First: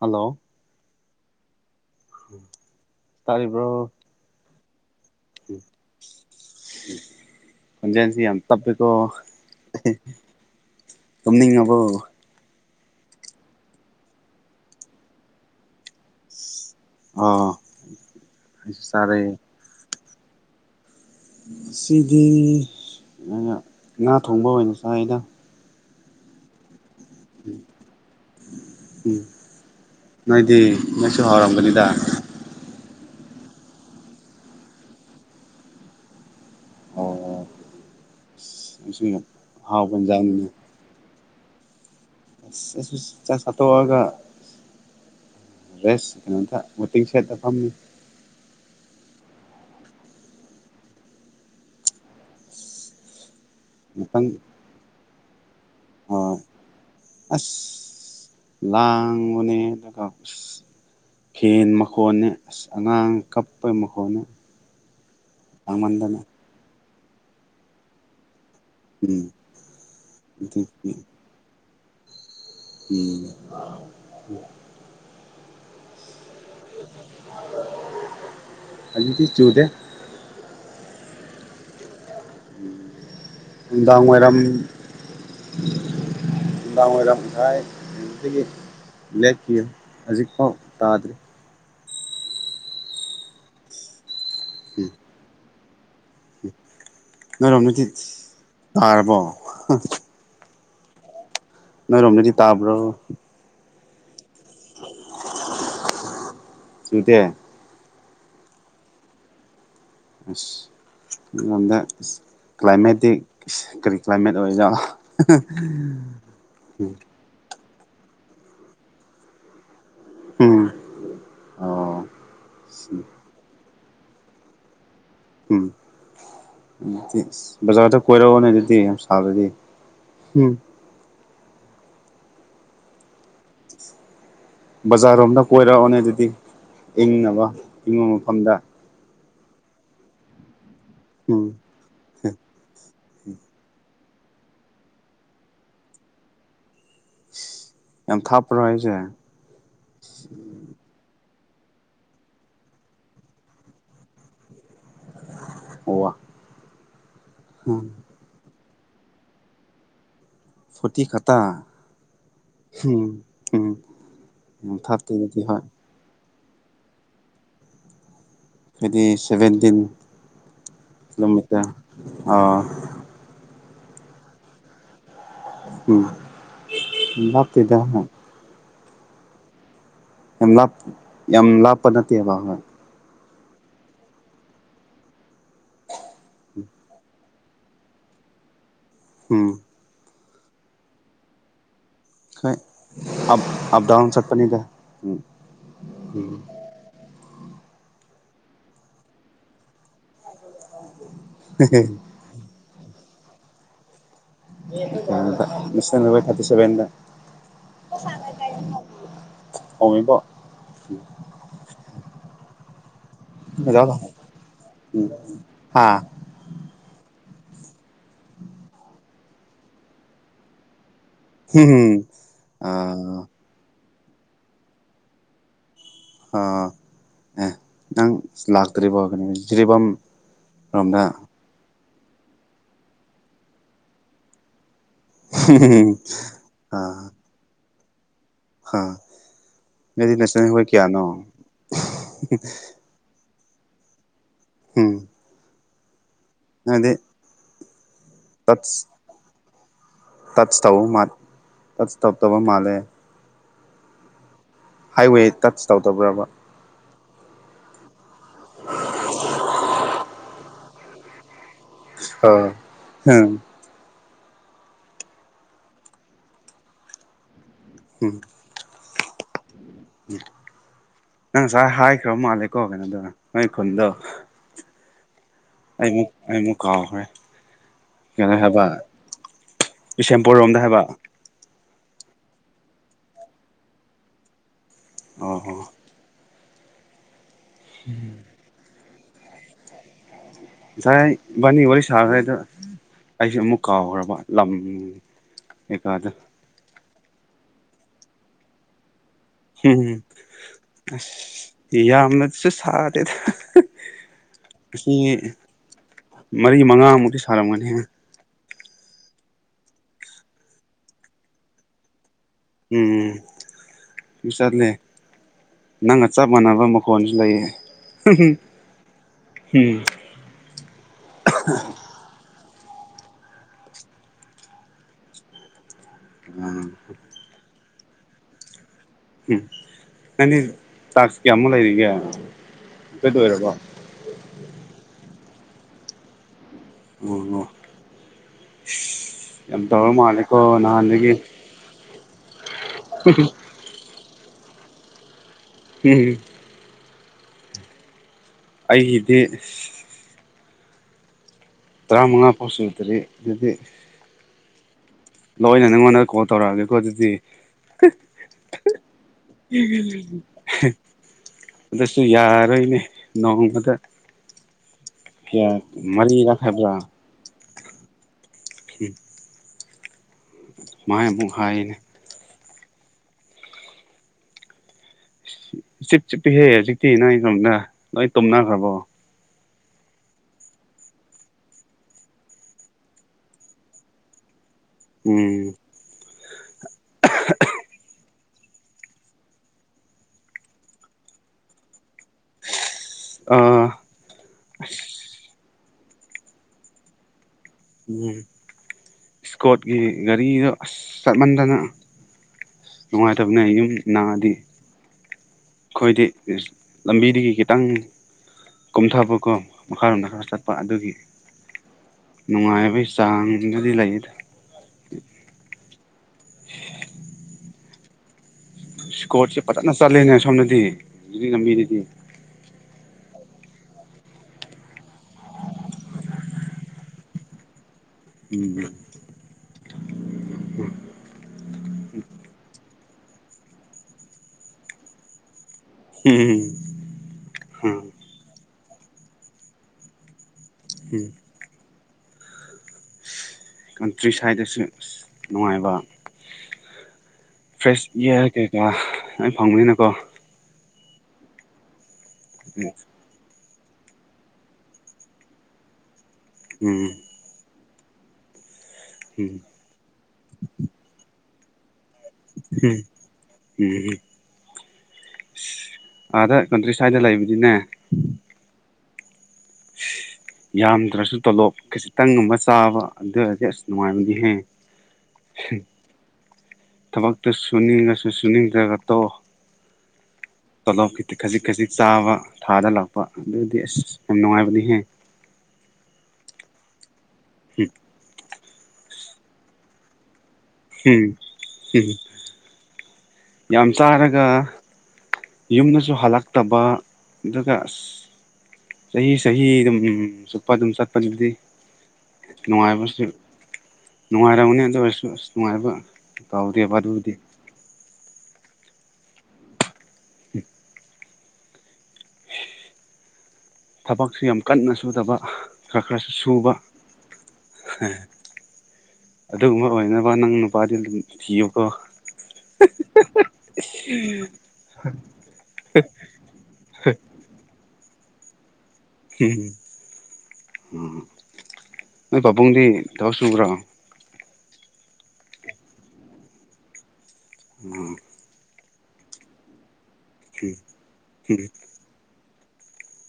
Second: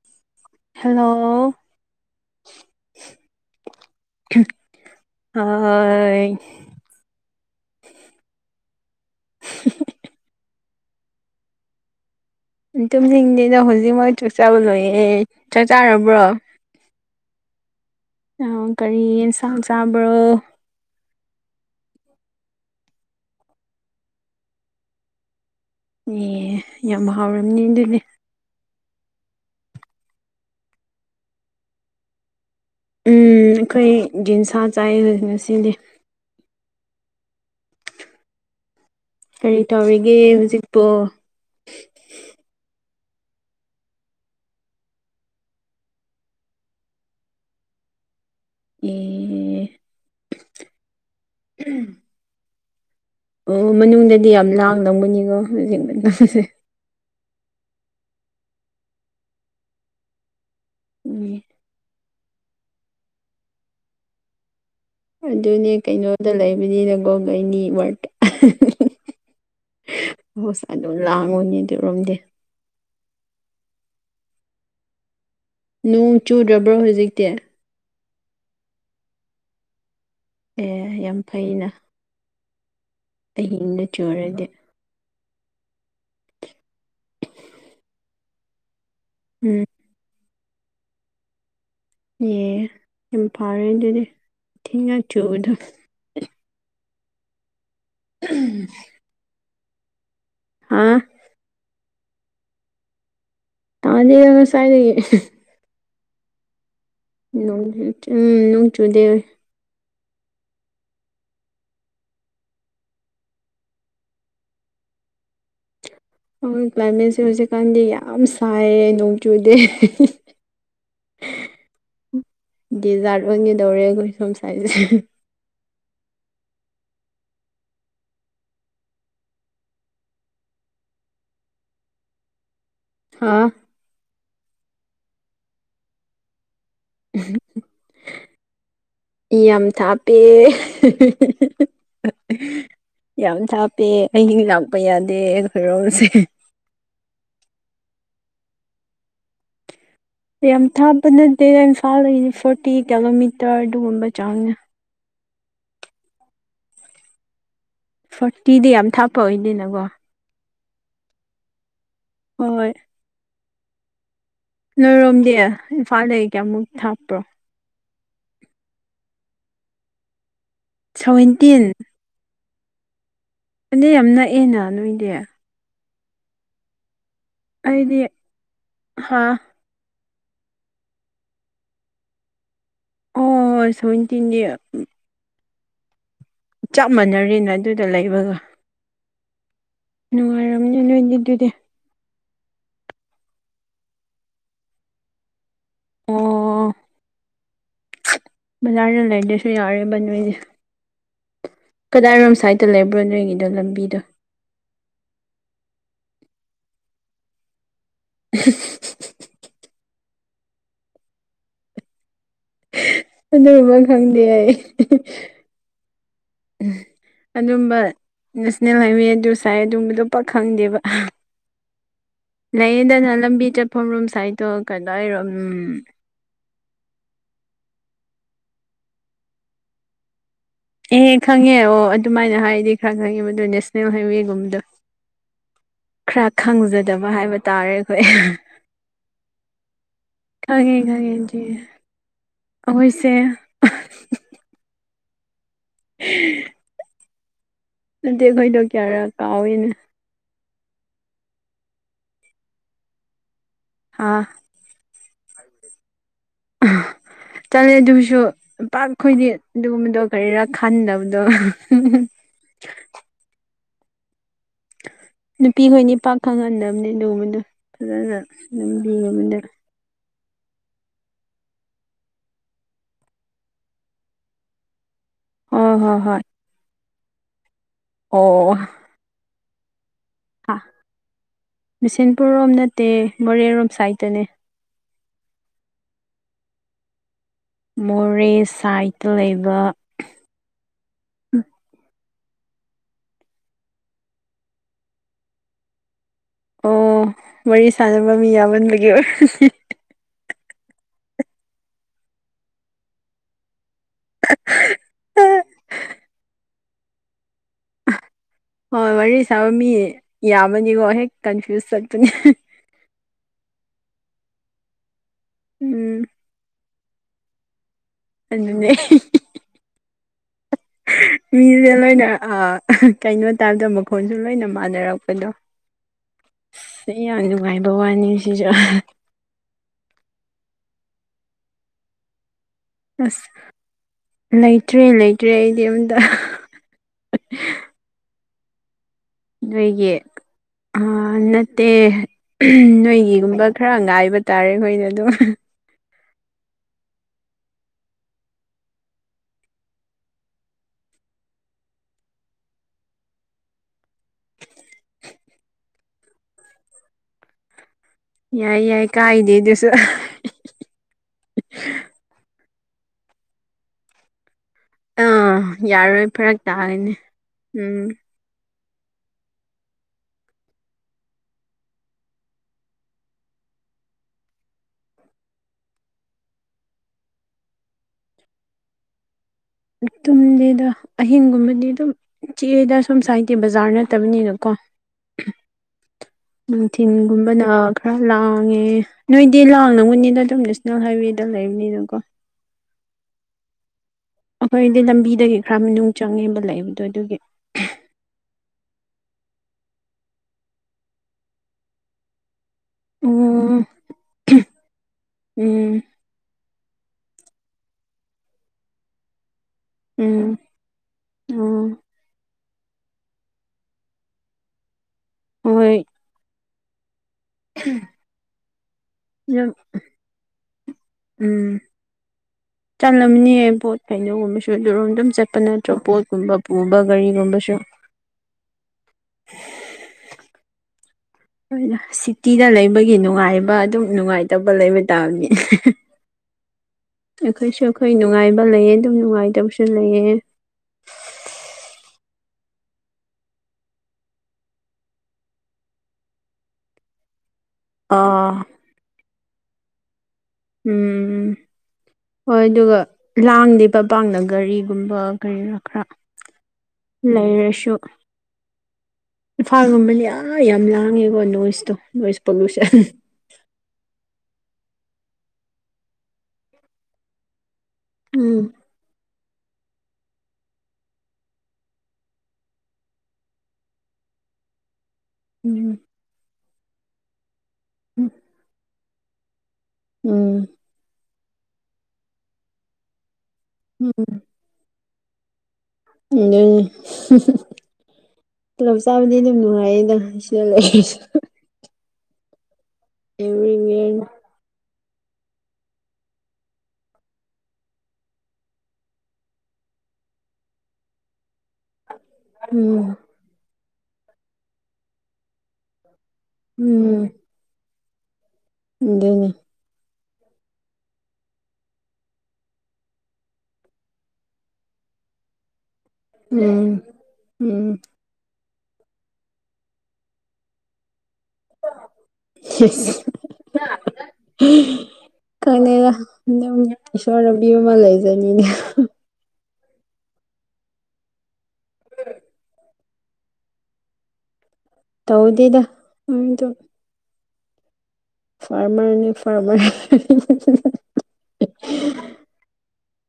Hello [unintelligible] hello ꯇꯥꯔꯤꯕ꯭ꯔꯣ [unintelligible] ꯈꯣꯟꯖꯦꯜꯁꯦ ꯌꯥꯝ ꯇꯞꯄꯦꯀꯣ [unintelligible] ꯇꯨꯝꯅꯤꯡꯉꯕꯣ ꯇꯨꯝꯅꯤꯡꯗꯦꯅ ꯍꯧꯖꯤꯛꯋꯥꯏ ꯆꯥꯛ ꯆꯕ ꯂꯣꯏꯌꯦ ꯆꯥꯛ ꯆꯔꯕ꯭ꯔꯣ ꯑꯥ ꯑ ꯑꯩꯁꯨ ꯀꯔꯤ ꯆꯥꯔꯦ ꯏꯟꯁꯥꯡ ꯆꯥꯕ꯭ꯔꯣ ꯁꯤꯗꯤ ꯉꯥ ꯊꯣꯡꯕ ꯑꯣꯏꯅ ꯆꯥꯏꯗ ꯑꯦ ꯌꯥꯝ ꯍꯥꯎꯔꯝꯅꯤ ꯑꯗꯨꯅꯦ ꯎꯝ ꯅꯣꯏꯗꯤ ꯅꯣꯏꯁꯨ ꯍꯥꯎꯔꯝꯒꯅꯤꯗ ꯎ ꯑꯩꯈꯣꯏ ꯖꯤꯟꯁꯥ ꯆꯥꯏ ꯉꯁꯤꯗꯤ ꯑꯣ [unintelligible] ꯀꯔꯤ ꯍꯥꯎꯕ ꯇꯧꯔꯤꯒꯦ ꯏꯟꯖꯥꯡꯅꯤꯅꯦ ꯍꯧꯖꯤꯛꯄꯣ ꯑꯁ ꯆꯥꯛ ꯆꯥꯇꯣꯛꯑꯒ ꯔꯦꯁ ꯀꯩꯅꯣꯗ ꯋꯥꯇꯤꯡ ꯁꯦꯠꯇꯥ ꯐꯝꯃꯤ [unintelligible] ꯑꯣ ꯉꯥꯛꯇꯪ ꯃꯅꯨꯡꯗꯗꯤ ꯌꯥꯝ ꯂꯥꯡ ꯂꯝꯒꯅꯤꯀꯣ ꯍꯧꯖꯤꯛ ꯑꯥ ꯃꯇꯝꯁꯦ ꯑꯁ ꯂꯥꯡꯕꯅꯦꯗꯥꯀꯣ ꯐꯦꯟ ꯃ ꯈꯣꯟꯅꯦ ꯑꯁ ꯑꯉꯥꯡ ꯀꯞꯄꯩ ꯃꯈꯣꯟꯅꯦ ꯑꯗꯨꯅꯦ ꯂꯥꯡꯃꯟꯗꯅ ꯀꯩꯅꯣꯗ ꯂꯩꯕꯅꯤꯅ ꯒꯣꯔꯃꯦꯟꯒꯤ ꯋꯥꯔꯇ ꯎꯝ ꯑꯣꯏꯁ ꯑꯗꯨꯒꯤ ꯑꯗꯨꯝ ꯂꯥꯡꯉꯨꯅꯦ ꯑꯗꯨꯔꯣꯝꯗꯤ ꯎꯝ ꯅꯣꯡ ꯆꯨꯗ꯭ꯔꯕ꯭ꯔꯣ ꯍꯧꯖꯤꯛꯇꯤ ꯍꯧꯖꯤꯛꯇꯤ ꯆꯨꯗꯦ ꯑꯦ ꯌꯥꯝ ꯐꯩꯅ ꯑꯍꯤꯡꯗ ꯅꯨꯡꯗꯥꯡ ꯋꯥꯏꯔꯝ ꯆꯨꯔꯗꯤ ꯎꯝ [unintelligible] ꯍꯧꯖꯤꯛꯐꯥꯎ ꯇꯥꯗ꯭ꯔꯤ ꯑꯦ ꯌꯥꯝ ꯐꯥꯎꯔꯦ ꯑꯗꯨꯗꯤ ꯏꯊꯤꯟ ꯉꯥꯛꯆꯨꯕꯗ ꯅꯣꯏꯔꯣꯃꯗꯥꯗꯤ ꯇꯥꯔꯕꯣ ꯎꯝ ꯅꯣꯏꯔꯣꯝꯗꯗꯤ ꯇꯥꯕ꯭ꯔꯣ ꯇꯗꯦ ꯆꯨꯗꯦ ꯎꯝ ꯅꯣꯡ ꯆꯨꯗꯦ [unintelligible] ꯀ꯭ꯂꯥꯏꯃꯦꯠꯇꯤ ꯀꯔꯤ ꯀ꯭ꯂꯥꯏꯃꯦꯠ ꯑꯣꯏꯔꯖꯠꯂꯣ ꯀ꯭ꯂꯥꯏꯃꯦꯠꯁꯦ ꯍꯧꯖꯤꯛꯀꯥꯟꯗꯤ ꯌꯥꯝ ꯁꯥꯏꯌꯦ ꯅꯣꯡ ꯆꯨꯗꯦ ꯎꯝ ꯑꯣ ꯗꯗꯤꯖꯥꯔꯠ ꯑꯣꯏꯒꯗꯧꯔꯦ ꯑꯩꯈꯣꯏ ꯁꯣꯝ ꯁꯥꯏꯗ ꯎꯝ ꯎ ꯕꯖꯥꯔꯗ ꯀꯣꯏꯔꯛꯑꯣꯅꯦ ꯑꯗꯨꯗꯤ ꯌꯥꯝ ꯁꯥꯗꯗꯤ ꯎꯝ ꯍꯥꯥ ꯕꯖꯥꯔꯣꯝꯗ ꯀꯣꯏꯔꯛꯑꯣꯅꯦ ꯑꯗꯨꯗꯤ ꯏꯪꯅꯕ ꯏꯪꯕ ꯃꯐꯝꯗ ꯌꯥꯝ ꯊꯥꯞꯄꯦ ꯎꯝ ꯌꯥꯝ ꯊꯥꯞꯄꯦ ꯑꯍꯤꯡ ꯂꯥꯛꯄ ꯌꯥꯗꯦ ꯈꯣꯏꯔꯣꯁꯦ ꯌꯥꯝ ꯊꯥꯞꯄ꯭ꯔꯣ ꯑꯩꯁꯦ ꯌꯥꯝ ꯊꯥꯞꯕ ꯅꯠꯇꯦ ꯏꯝꯐꯥꯜꯗꯒꯤꯅꯤ ꯐꯣꯔꯇꯤ ꯀꯤꯂꯣꯃꯤꯇꯔ ꯑꯗꯨꯒꯨꯝꯕ ꯆꯪꯅ [unintelligible] ꯐꯣꯔꯇꯤꯗꯤ ꯌꯥꯝ ꯊꯥꯞꯄ ꯑꯣꯏꯗꯦꯅꯀꯣ ꯐꯇꯤ ꯈꯥꯇꯥ ꯍꯣꯏ ꯎꯝ ꯌꯥꯝ ꯊꯥꯞꯇꯦꯗꯨꯗꯤ ꯅꯣꯏꯔꯣꯝꯗ ꯍꯣꯏ ꯏꯝꯐꯥꯜꯗꯒꯤ ꯀ ꯑꯃꯨꯛ ꯊꯥꯞꯄ꯭ꯔꯣ ꯍꯥꯏꯗꯤ ꯁꯚꯦꯟꯇꯤꯟ ꯁꯚꯦꯟꯇꯤꯟ ꯀꯤꯂꯣꯃꯤꯇꯔ ꯐꯗ ꯌꯥꯝ ꯅꯛꯑꯦꯅ ꯅꯣꯏꯗꯤ ꯎꯝ ꯂꯥꯞꯇꯦꯗ ꯑꯩꯗꯤ ꯍꯥ ꯌꯥꯝ ꯂꯥꯞ ꯌꯥꯝ ꯂꯥꯞꯄ ꯅꯠꯇꯦꯕ ꯍꯣꯏ [unintelligible] ꯆꯞ ꯃꯥꯟꯅꯔꯤꯅ ꯑꯗꯨꯗ ꯂꯩꯕꯒ ꯎꯝ ꯅꯨꯡꯉꯥꯏꯔꯝꯅꯦ ꯅꯣꯏꯗꯤ ꯑꯗꯨꯗꯤ [unintelligible] ꯎꯝ ꯑꯣ ꯕꯖꯥꯔꯗ ꯂꯩꯗꯁꯨ ꯌꯥꯔꯦꯕ ꯅꯣꯏꯁꯦ [unintelligible] ꯀꯗꯥꯏꯔꯣꯝ ꯁ꯭ꯥꯏꯗ ꯂꯩꯕ꯭ꯔꯣ ꯅꯣꯏꯒꯤꯗꯣ ꯂꯝꯕꯤꯗꯣ [unintelligible] [unintelligible] [unintelligible] ꯑꯗꯨꯃ ꯈꯪꯗꯦ ꯑꯩ ꯎꯝ ꯍꯥ ꯎ ꯑꯗꯨꯝꯕ ꯅꯦꯁꯅꯦꯜ ꯍꯥꯏꯋꯦ ꯑꯗꯨ ꯁꯥꯏ ꯑꯗꯨꯝꯕꯗꯣ ꯄꯈꯪꯗꯦꯕ ꯍꯝ ꯂꯩꯌꯦꯗꯅ ꯑꯥ ꯂꯝꯕꯤ ꯆꯠꯐꯝꯔꯣꯝ ꯁꯥꯏꯏꯗꯣ ꯀꯩꯅꯣ ꯍꯥꯏꯔꯣ ꯎꯝ ꯑ ꯑꯦ ꯅꯪ ꯂꯥꯛꯇꯔꯤꯕꯣ ꯖꯤꯔꯤꯕꯝ ꯑꯦꯍ ꯈꯪꯉꯦ ꯑꯣ ꯑꯗꯨꯃꯥꯏꯅ ꯍꯥꯏꯔꯗꯤ ꯈꯔ ꯈꯪꯉꯦ ꯃꯗꯨ ꯅꯦꯁꯅꯦꯜ ꯍꯥꯏꯋꯦꯒꯨꯝꯕꯗꯣ ꯈꯔ ꯑꯥ ꯈꯪꯖꯗꯕ ꯍꯥꯏꯕ ꯇꯥꯔꯦ ꯑꯩꯈꯣꯏ ꯍꯥ ꯅꯣꯏꯗꯤ ꯅꯦꯁꯅꯦꯜ ꯍꯥꯏꯋꯦ ꯈꯪꯒꯦ ꯀꯌꯥꯅꯣ ꯈꯪꯉꯦꯆ ꯑꯩꯈꯣꯏꯁꯦ ꯎꯝ ꯎꯝ [unintelligible] ꯑꯗꯨꯠꯇꯗꯤ ꯑꯩꯈꯣꯏꯗꯣ ꯀꯌꯥꯔ ꯀꯥꯎꯏꯅ ꯇꯠꯆ ꯇꯧ ꯃꯥ ꯇꯆ ꯇꯧꯕ ꯃꯥꯜꯂꯦ ꯍꯥꯥ ꯍꯥꯏꯋꯦ ꯇꯆ ꯇꯧꯗꯕ꯭ꯔꯕ ꯆꯠꯂꯦ ꯑꯗꯨꯁꯨ ꯄꯈꯣꯏꯗꯤ ꯑꯗꯨꯒꯨꯝꯕꯗꯣ ꯀꯔꯤꯔꯛ ꯈꯟꯅꯕꯗꯣ ꯑꯣ ꯎꯝ ꯅꯨꯄꯤꯈꯣꯏꯅꯤ ꯄꯥꯛ ꯈꯪꯍꯟꯗꯕꯅꯤ ꯑꯗꯨꯒꯨꯝꯕꯗꯣ ꯐꯖꯅ ꯑꯗꯨꯝꯕꯤꯉꯕꯗ ꯎ ꯅꯪ ꯉꯁꯥꯏ ꯍꯥꯏꯈ꯭ꯔꯕ ꯃꯥꯜꯂꯦꯀꯣ ꯀꯩꯅꯣꯗ ꯅꯣꯏ ꯈꯨꯟꯗꯣ ꯍꯣꯏ ꯍꯣꯏ ꯑꯩꯃꯨꯛ ꯍꯣꯏ ꯑꯩꯃꯨꯛ ꯀꯥꯎꯈ꯭ꯔꯦ ꯀꯩꯅꯣ ꯑꯣ ꯍꯥꯏꯕ ꯕꯤꯁꯦꯝꯄꯨꯔ ꯔꯣꯝꯗ ꯍꯥꯏꯕ ꯕꯤꯁꯦꯟꯄꯨꯔꯔꯣꯝ ꯅꯠꯇꯦ ꯃꯣꯔꯦꯔꯣꯝ ꯁꯥꯏꯠꯇꯅꯦ ꯑꯣ ꯍꯣ ꯃꯣꯔꯦ ꯁꯥꯏꯠꯇ ꯂꯩꯕ ꯉꯁꯥꯏꯕꯥꯅꯤ ꯋꯥꯔꯤ ꯁꯥꯈ꯭ꯔꯦꯗ ꯑꯩꯁꯦ ꯑꯃꯨꯛ ꯀꯥꯎꯈ꯭ꯔꯕ ꯂꯝ [unintelligible] ꯑꯣ ꯋꯥꯔꯤ ꯁꯥꯟꯅꯕ ꯃꯤ ꯌꯥꯝꯃꯟꯕꯒꯤ ꯑꯣꯏꯔꯅꯤ ꯎꯝ ꯑꯁ ꯌꯥꯝꯅꯁꯨ ꯁꯥꯔꯦꯗ ꯑꯁꯤ ꯃꯔꯤ ꯃꯉꯥꯃꯨꯛꯇꯤ ꯁꯥꯔꯝꯒꯅꯤ ꯍꯣꯏ ꯋꯥꯔꯤ ꯁꯥꯕ ꯃꯤ ꯌꯥꯝꯕꯅꯤꯀꯣ ꯍꯦꯛ ꯀꯟꯐ꯭ꯌꯨꯁ ꯆꯠꯄꯅꯤ ꯎꯝ ꯆꯠꯂꯦ ꯎꯝ ꯅꯪꯒ ꯆꯞ ꯃꯥꯟꯅꯕ ꯐꯣꯟꯁꯨ ꯂꯩꯌꯦ ꯑꯗꯨꯅꯦ ꯎꯝ [unintelligible] ꯃꯤꯁꯦ ꯂꯣꯏꯅ ꯀꯩꯅꯣ ꯇꯥꯕꯗ ꯃꯈꯣꯟꯁꯨ ꯂꯣꯏꯅ ꯃꯥꯟꯅꯔꯛꯄꯗꯣ [unintelligible] ꯎꯝ ꯁꯤ ꯌꯥꯝ ꯅꯨꯡꯉꯥꯏꯕ ꯋꯥꯅꯤ ꯁꯤꯁꯨ ꯎꯝ ꯅꯪꯗꯤ ꯆꯥꯛꯁ ꯀꯌꯥꯃꯨꯛ ꯂꯩꯔꯤꯒꯦ ꯑꯁ ꯑꯣꯏꯔꯕꯣ ꯂꯩꯇ꯭ꯔꯦ ꯂꯩꯇ꯭ꯔꯦ ꯑꯩꯗꯤ ꯌꯨꯝꯗ ꯑꯣ ꯍꯣ ꯌꯥꯝ ꯇꯧꯔ ꯃꯥꯜꯂꯦꯀꯣ ꯅꯍꯥꯟꯗꯒꯤ ꯠꯇꯦ ꯅꯣꯏꯒꯤꯒꯨꯝꯕ ꯈꯔ ꯉꯥꯏꯕ ꯇꯥꯔꯦ ꯑꯩꯈꯣꯏꯅ ꯑꯗꯨꯝ ꯎꯝꯨꯝ ꯑꯩꯒꯤꯗꯤ ꯇꯔꯥꯃꯉꯥ ꯄꯣꯁꯨꯇꯔꯤ ꯑꯗꯨꯗꯤ ꯂꯣꯏꯅ ꯅꯉꯣꯟꯗ ꯀꯣꯜ ꯇꯧꯔꯛꯑꯒꯦꯀꯣ ꯑꯗꯨꯗꯤ ꯌꯥꯏ ꯌꯥꯏ ꯀꯥꯏꯗꯦ ꯑꯗꯨꯁꯨ ꯑꯗꯨꯁꯨ ꯌꯥꯔꯣꯏꯅꯦ ꯅꯣꯡꯃꯗ ꯑ ꯀꯌꯥ ꯌꯥꯔꯣꯏ ꯐꯔꯛ ꯃꯔꯤꯔꯛ ꯍꯥꯏꯕ꯭ꯔꯥ ꯇꯥꯒꯅꯤ ꯎꯝ ꯎꯝ ꯃꯥꯥꯏ ꯑꯃꯨꯛ ꯍꯥꯏꯅꯦ ꯆꯤꯛ ꯆꯤꯛꯍꯦ ꯍꯧꯖꯤꯛꯇꯤ ꯅꯪꯩꯅꯣꯝꯗ ꯂꯣꯏ ꯇꯨꯝꯅꯈ꯭ꯔꯕꯣ ꯇꯨꯝꯗꯦꯗ ꯑꯍꯤꯡꯒꯨꯝꯕꯗꯤ ꯑꯗꯨꯝ ꯆꯤꯦꯗ ꯁꯣꯝ ꯁꯥꯏꯗꯦ ꯕꯖꯥꯔ ꯅꯠꯇꯕꯅꯤꯅꯀꯣ ꯎꯝ ꯅꯨꯡꯊꯤꯤꯟꯒꯨꯝꯕꯅ ꯈꯔ ꯂꯥꯡꯉꯦ ꯅꯣꯏꯗꯤ ꯂꯥꯡ ꯅꯅꯕꯅꯤꯅ ꯑꯗꯨꯝ ꯅꯦꯁꯅꯦꯜ ꯍꯥꯏꯋꯦꯗ ꯂꯩꯕꯅꯤꯅꯀꯣ ꯑꯥ ꯑꯩꯈꯣꯏꯗꯤ ꯑꯁ ꯂꯝꯕꯤꯗꯒꯤ ꯈꯔ ꯃꯅꯨꯡ ꯆꯪꯉꯦꯕ ꯂꯩꯕꯗꯣ ꯑꯗꯨꯒꯤ ꯎꯝ ꯏꯁꯀꯣꯠꯀꯤ ꯒꯥꯔꯤꯗꯣ ꯑꯁ ꯆꯠꯃꯟꯗꯅ ꯅꯨꯡꯉꯥꯏꯇꯕꯅꯦ ꯎꯝ ꯌꯨꯝ ꯅꯪꯉꯗꯤ ꯎꯝ ꯑꯩꯈꯣꯏꯗꯤ ꯂꯝꯕꯤꯗꯒꯤ ꯈꯤꯇꯪ ꯀꯣꯊꯕꯀꯣ ꯃꯈꯥꯔꯣꯝꯗ ꯈꯔ ꯆꯠꯄ ꯑꯗꯨꯒꯤ ꯑ ꯅꯨꯡꯉꯥꯏꯕꯩꯒꯤ ꯆꯥꯡꯗꯨꯗꯤ ꯂꯩꯗ ꯍꯣꯏ [unintelligible] ꯎꯝ ꯏꯁꯀꯣꯠꯁꯦ ꯐꯖꯅ ꯆꯠꯂꯦꯅꯦ ꯁꯣꯝꯗꯗꯤ ꯍꯧ ꯂꯝꯕꯤꯗꯗꯤ ꯆꯠꯂꯝꯅꯤꯌꯦ ꯄꯣꯠ ꯀꯩꯅꯣꯒꯨꯝꯕꯁꯨ ꯑꯗꯨꯔꯣꯝ ꯑꯗꯨꯝ ꯆꯠꯄ ꯅꯠꯇ꯭ꯔꯣ ꯄꯣꯠꯀꯨꯝꯕ ꯄꯨꯕ ꯒꯥꯔꯤꯒꯨꯝꯕꯁꯨ ꯎꯝ ꯁꯤꯇꯤꯗ ꯂꯩꯕꯒꯤ ꯅꯨꯡꯉꯥꯏꯕ ꯑꯗꯨꯝ ꯅꯨꯡꯉꯥꯏꯇꯕ ꯂꯩꯕ ꯇꯥꯕꯅꯤ ꯍꯝ ꯑꯩꯈꯣꯏꯁꯨ ꯑꯩꯈꯣꯏ ꯅꯨꯡꯉꯥꯏꯕ ꯂꯩꯑ ꯑꯗꯨꯝ ꯅꯨꯡꯉꯥꯏꯇꯕꯁꯨ ꯂꯩꯑ ꯎꯝ ꯀꯟꯇ꯭ꯔꯤ ꯁ꯭ꯥꯏꯗꯁꯨ ꯅꯨꯡꯉꯥꯏꯕ ꯐ꯭ꯔꯦꯁ ꯏꯌꯥꯔ ꯑꯥ ꯀꯩꯀꯥ ꯂ ꯐꯪꯕꯅꯤꯅꯀꯣ ꯎꯝ ꯍꯣꯏ ꯎꯝ ꯑꯗꯨꯒ ꯂꯥꯡꯗꯦꯕ ꯕꯥꯡꯗ ꯒꯥꯔꯤꯒꯨꯝꯕ ꯀꯔꯤꯔꯥ ꯈꯔ ꯎꯝ ꯂꯩꯔꯁꯨ ꯎꯝ ꯑꯥꯒꯨꯝꯕꯅꯦ ꯑꯥ ꯌꯥꯝ ꯂꯥꯡꯉꯦꯕ ꯅꯣꯏꯁꯇꯣ ꯅꯣꯏꯁ ꯄꯣꯂꯨꯁꯟ꯫ ꯎꯝ ꯑꯥꯗ ꯀꯟꯇ꯭ꯔꯤ ꯁꯥꯏꯗ ꯂꯩꯕꯗꯤꯅꯦ ꯎꯝ ꯌꯥꯝꯗ꯭ꯔꯁꯨ ꯇꯣꯂꯣꯞ ꯈꯖꯤꯛꯇꯪꯒꯨꯝꯕ ꯆꯥꯕ ꯑꯗꯨ ꯑꯣꯏꯔꯗꯤ ꯑꯁ ꯅꯨꯡꯉꯥꯏꯕꯗꯤꯍꯦ꯫ [unintelligible] ꯊꯕꯛꯇ ꯁꯨꯅꯤꯡꯉꯁꯨ ꯎꯝ ꯁꯨꯅꯤꯡꯗ꯭ꯔꯒ ꯇꯣ ꯇꯣꯂꯣꯞ ꯀꯤꯇꯤ ꯈꯖꯤꯛ ꯈꯖꯤꯛ ꯆꯥꯕ ꯊꯥꯗ ꯂꯥꯛꯄ ꯑꯗꯨꯗꯤ ꯑꯁ ꯎꯝ ꯌꯝ ꯅꯨꯡꯉꯥꯏꯕꯅꯤꯍꯦ꯫ [unintelligible] ꯇꯣꯂꯣꯞ ꯆꯥꯕꯗꯤ ꯑꯗꯨꯝ ꯅꯨꯡꯉꯥꯏꯌꯦꯗ ꯁꯤꯗ ꯂꯩ꯫ ꯎꯝ ꯎꯝ [unintelligible] ꯌꯥꯝ ꯆꯥꯔꯒ ꯌꯨꯝꯗꯖꯨ ꯍꯥꯜꯂꯥꯛꯇꯕ ꯗꯨꯒ ꯑꯁ ꯆꯍꯤ ꯆꯍꯤ ꯑꯗꯨꯝ ꯆꯨꯞꯄ ꯑꯗꯨꯝ ꯆꯠꯄꯗꯨꯗꯤ ꯎꯝ ꯅꯨꯡꯉꯥꯏꯕꯁꯨ ꯅꯨꯡꯉꯥꯏꯔꯝꯒꯅꯤ ꯑꯗꯨ ꯑꯣꯏꯔꯁꯨ ꯑꯁ ꯅꯨꯡꯉꯥꯏꯕ ꯀꯧꯗꯦꯕ ꯑꯗꯨꯕꯨꯗꯤ꯫ ꯗꯨꯅꯦ [inaudible] ꯊꯥꯕꯛꯁꯨ ꯌꯝ ꯀꯥꯟꯅ ꯁꯨꯗꯕ ꯈ꯭ꯔ ꯈ꯭ꯔ ꯁꯨꯕ ꯎꯝ ꯎꯝ ꯑꯗꯨꯒꯨꯝꯕ ꯑꯣꯏꯅꯕ ꯅꯪ ꯅꯨꯄꯥꯗꯤ ꯗꯨꯝ ꯊꯤꯌꯨꯀꯣ [unintelligible] ꯈꯪꯗꯦꯗ ꯗꯨꯝ ꯏꯁꯣꯔ ꯄꯤꯕ ꯑꯃ ꯂꯩꯖꯅꯤꯅꯦ ꯎꯝ ꯎꯝ ꯅꯣꯏ ꯄꯥꯕꯨꯡꯗꯤ ꯊꯕꯛ ꯁꯨꯕꯔ꯫ ꯇꯧꯗꯦꯗ ꯎꯝ ꯗꯨꯝ ꯎꯝ ꯐꯥꯔꯃꯔꯅꯦ ꯐꯥꯔꯃꯔ ꯎꯝ ꯎꯝ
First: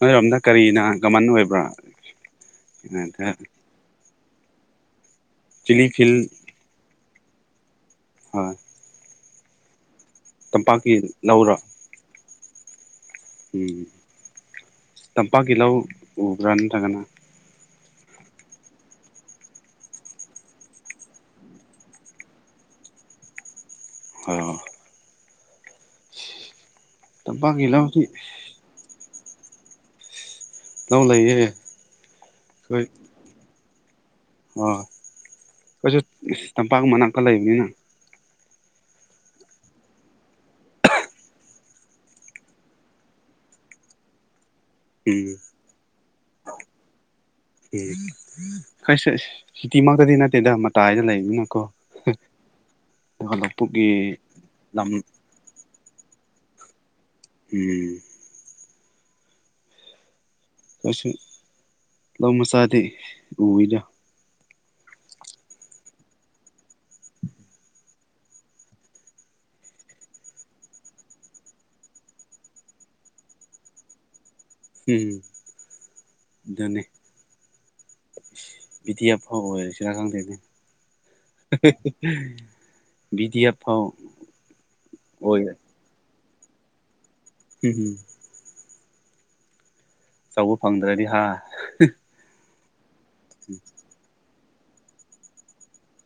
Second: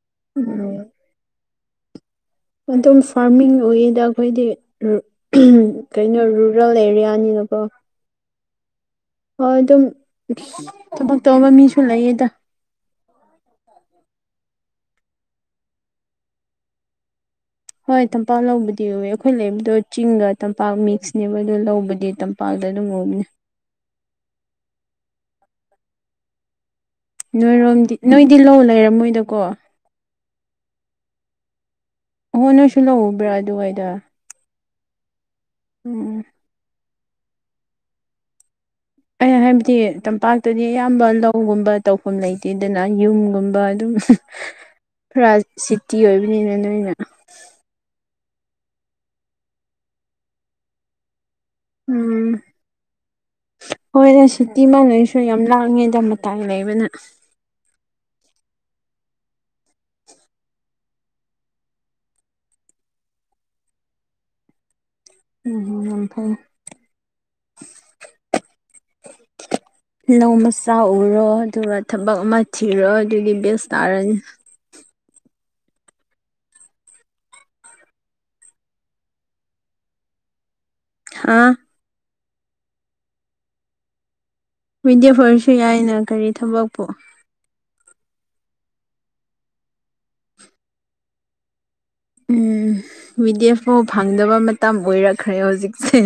ꯅꯣꯢꯔꯣꯝꯗ ꯀꯔꯤꯅ ꯀꯃꯟ ꯑꯣꯏꯕ꯭ꯔꯥ꯫ ꯑꯗꯨꯝ ꯐꯥꯔꯃꯤꯡ ꯑꯣꯏꯌꯦꯗ ꯑꯩꯈꯣꯏꯗꯤ ꯔꯨ ꯑꯍꯝ ꯆꯤꯂꯤ ꯐꯤꯜ ꯀꯩꯅꯣ ꯔꯨ ꯔꯣꯜ ꯑꯦꯔꯤꯌꯥꯅꯤꯅꯀꯣ ꯍꯥꯢ ꯍꯣꯏ ꯗꯨꯝ ꯇꯝꯄꯥꯛꯀꯤ ꯊꯕꯥꯛ ꯇꯧꯕ ꯂꯧꯔꯣ ꯃꯤꯁꯨ ꯂꯩꯌꯦꯗ꯫ ꯎꯝ ꯇꯝꯄꯥꯛꯀꯤ ꯂꯧ ꯎꯕ꯭ꯔꯥ ꯅꯠꯇ꯭ꯔꯒꯅ ꯍꯣꯏ ꯇꯝꯄꯥꯛ ꯂꯧꯕꯨꯗꯤ ꯎꯏꯋꯦ ꯑꯩꯈꯣꯏ ꯂꯩꯕꯗꯣ ꯆꯤꯡꯒ ꯇꯝꯄꯥꯛ ꯃꯤꯛꯁꯅꯦꯕ ꯑꯗꯣ ꯂꯧꯕꯨꯗꯤ ꯇꯝ ꯄꯥꯛꯇ ꯑꯗꯨꯝ ꯎꯕꯅꯤ [unintelligible] ꯇꯝꯄꯥꯛꯀꯤ ꯅꯣꯏꯔꯣꯝꯗꯤ ꯂꯧꯗꯤ ꯅꯣꯏꯗꯤ ꯂꯧ ꯂꯩꯔꯝꯃꯣꯏꯗꯀꯣ꯫ ꯂꯧ ꯂꯩꯌꯦ ꯑꯣꯍꯣ ꯅꯣꯢꯁꯨ ꯂꯧ ꯎꯕ꯭ꯔꯥ ꯑꯗꯨꯋꯥꯏꯗꯥ꯫ ꯑꯩꯈꫭꯏꯁꯨ ꯇꯝꯄꯥꯛ ꯃꯅꯥꯛꯇꯥ ꯂꯩꯕꯅꯤꯅ ꯑꯩꯅ ꯍꯥꯏꯕꯗꯤ ꯇꯝꯄꯥꯛꯇꯗꯤ ꯑꯌꯥꯝꯕ ꯂꯧꯒꯨꯝꯕ ꯇꯧꯐꯝ ꯂꯩꯇꯦꯗꯅ ꯌꯨꯝꯒꯨꯝꯕ ꯑꯗꯨꯝ [unintelligible] ꯈꯔꯥ ꯁꯤꯇꯤ ꯑꯣꯏꯕꯅꯤꯅ ꯅꯣꯏꯅ ꯎꯝ ꯈꯩꯈꫭꯏꯁꯦ ꯁꯤꯇꯤꯃꯥꯛꯇꯗꯤ ꯅꯠꯇꯦꯗ ꯃꯇꯥꯏꯗ ꯂꯩꯕꯅꯤꯅꯀꯣ꯫ ꯎꯝ ꯑꯗꯨꯒ ꯂꯧꯄꯨꯛꯀꯤ ꯍꯣꯏꯅꯦ ꯁꯤꯇꯤ ꯂꯝ [unintelligible] ꯌꯥꯝ ꯂꯥꯡꯉꯦꯗ ꯃ ꯇꯥꯏꯝ ꯂꯩꯕꯅ ꯎꯝ ꯀꯁꯨ ꯂꯃꯁꯗꯗꯤ ꯎꯨ [unintelligible] ꯎꯝ ꯑꯝꯐ [unintelligible] [inaudible] ꯂꯧ ꯃꯆꯥ ꯎꯔꯣ ꯑꯗꯨꯒ ꯊꯕꯛ ꯑꯃ ꯊꯤꯔꯣ ꯑꯗꯨꯗꯤ ꯕꯦꯁ ꯇꯥꯔꯅꯤ ꯎꯝ ꯑꯗꯨꯅꯤ ꯚꯤ ꯗꯤ ꯑꯦꯐ ꯐꯥꯎꯕ ꯑꯣꯏꯔꯁꯤꯔꯥ ꯈꯪꯗꯦꯅꯦ ꯍꯥꯥ [unintelligible] ꯚꯤ ꯗꯤ ꯑꯦꯐ ꯐꯥꯎ ꯚꯤ ꯗꯤ ꯑꯦꯐ ꯑꯣꯏꯔꯦ ꯑꯣꯏꯁꯨ ꯌꯥꯏꯅ ꯀꯔꯤ ꯊꯕꯥꯛꯄꯨ ꯎꯝ ꯑꯆꯧꯕ ꯐꯪꯗ꯭ꯔꯗꯤ ꯍꯥ ꯎꯝ ꯚꯤ ꯗꯤ ꯑꯦꯐ ꯐꯥꯎ ꯐꯪꯗꯕ ꯃꯇꯝ ꯑꯣꯏꯔꯛꯈ꯭ꯔꯦ ꯍꯧꯖꯤꯛꯁꯦ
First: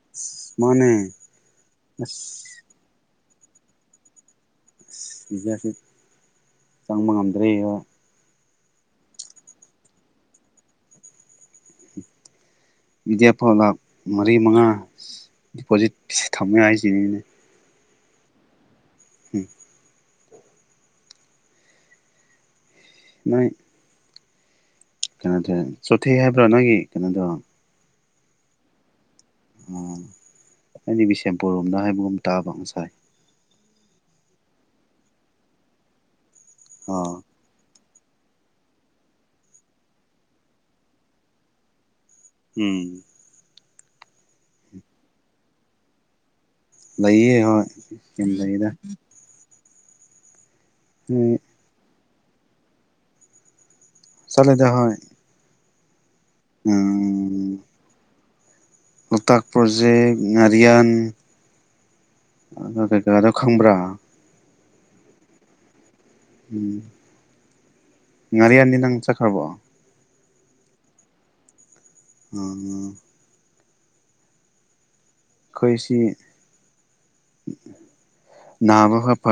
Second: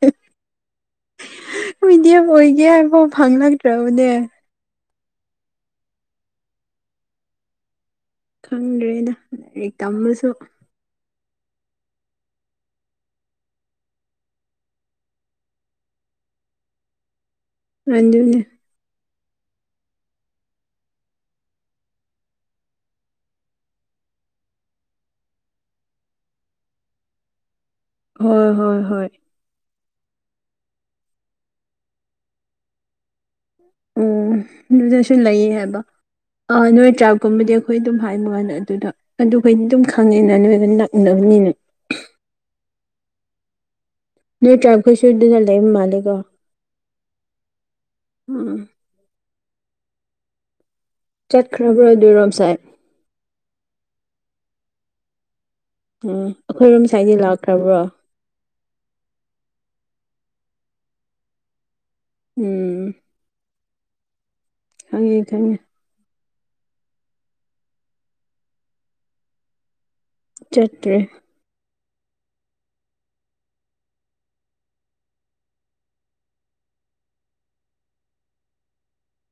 ꯑꯁ ꯃꯥꯅꯦ ꯗꯤ ꯑꯦꯐ ꯑꯁ ꯑꯣꯏꯒꯦ ꯍꯥꯏꯕꯥꯎ ꯐꯪꯂꯛꯇ꯭ꯔꯕꯅꯦ ꯑꯁ ꯏꯖꯌꯥꯁꯤ ꯆꯪꯕ ꯉꯝꯗ꯭ꯔꯦꯕ [unintelligible] ꯈꯪꯗ꯭ꯔꯦꯗ ꯂꯥꯏꯔꯤꯛ ꯇꯝꯕꯁꯨ ꯚꯤ ꯗꯤ ꯑꯦꯐ ꯐꯥꯎ ꯂꯥꯛ ꯃꯔꯤ ꯃꯉꯥ ꯗꯤꯄꯣꯖꯤꯠ ꯊꯝꯃꯦ ꯍꯥꯏꯁꯤꯅꯤꯅꯦ ꯑꯗꯨꯅꯦ ꯎꯝ [unintelligible] ꯃꯥꯏ [unintelligible] ꯀꯩꯅꯣ ꯇꯧꯋꯦ ꯆꯣꯊꯦ [unintelligible] ꯍꯥꯏꯕ꯭ꯔꯥ ꯅꯪꯒꯤ ꯀꯩꯅꯣꯗꯣ ꯍꯣꯏ ꯍꯣꯏ ꯍꯣꯏ ꯑꯩꯗꯤ ꯕꯤꯁꯦꯝꯄꯨꯔ ꯔꯣꯝꯗ ꯍꯥꯏꯕꯒꯨꯝ ꯇꯥꯕ ꯉꯁꯥꯏ ꯑꯨꯝ ꯑꯗꯨꯗꯁꯨ ꯂꯩꯌꯦ ꯍꯥꯏꯕ ꯑꯥ ꯅꯣꯏ ꯇ꯭ꯔꯥꯏꯞꯀꯨꯝꯕꯗꯤ ꯑꯩꯈꯣꯏ ꯑꯗꯨꯝ ꯍꯥꯏꯅ ꯍꯥꯏꯅ ꯑꯗꯨꯗ ꯑꯗꯨꯈꯩꯗꯤ ꯑꯗꯨꯝ ꯈꯪꯉꯦꯅ ꯅꯣꯏꯒ ꯅꯛꯅꯕꯅꯤꯅ [unintelligible] ꯎꯝ ꯅꯣꯏ ꯇꯔꯥꯃꯈꯣꯏ ꯁꯨꯗꯅ ꯂꯩꯔꯝ ꯃꯥꯜꯂꯦꯀꯣ [unintelligible] ꯂꯩꯌꯦ ꯍꯣꯏ ꯌꯥꯝ ꯎꯝ ꯂꯩꯗ [unintelligible] ꯎ [unintelligible] ꯈ꯭ꯔꯕ꯭ꯔ ꯑꯗꯨꯔꯣꯝꯁꯥꯏ [unintelligible] ꯆꯂꯦꯗ ꯍꯣꯏ ꯎꯝ ꯑꯩꯈꯣꯏꯔꯣꯝ ꯁꯥꯏꯗꯥ ꯎꯝ ꯂꯥꯛꯈ꯭ꯔꯕ꯭ꯔꯣ ꯂꯣꯛꯇꯥꯛ ꯄ꯭ꯔꯣꯖꯦꯛ ꯉꯥꯔꯤꯌꯥꯟ ꯎꯝ ꯒꯥꯥꯗꯣ ꯈꯪꯕ꯭ꯔꯥ [unintelligible] ꯈꯪꯉꯦ ꯈꯪꯉꯦ ꯎꯝ ꯉꯥꯔꯤꯌꯥꯟꯗꯤ ꯅꯪ ꯆꯠꯈ꯭ꯔꯕꯣ ꯆꯠꯇ꯭ꯔꯤ ꯑꯝ ꯈꯣꯏꯁꯤ ꯅꯥꯕ ꯈꯔ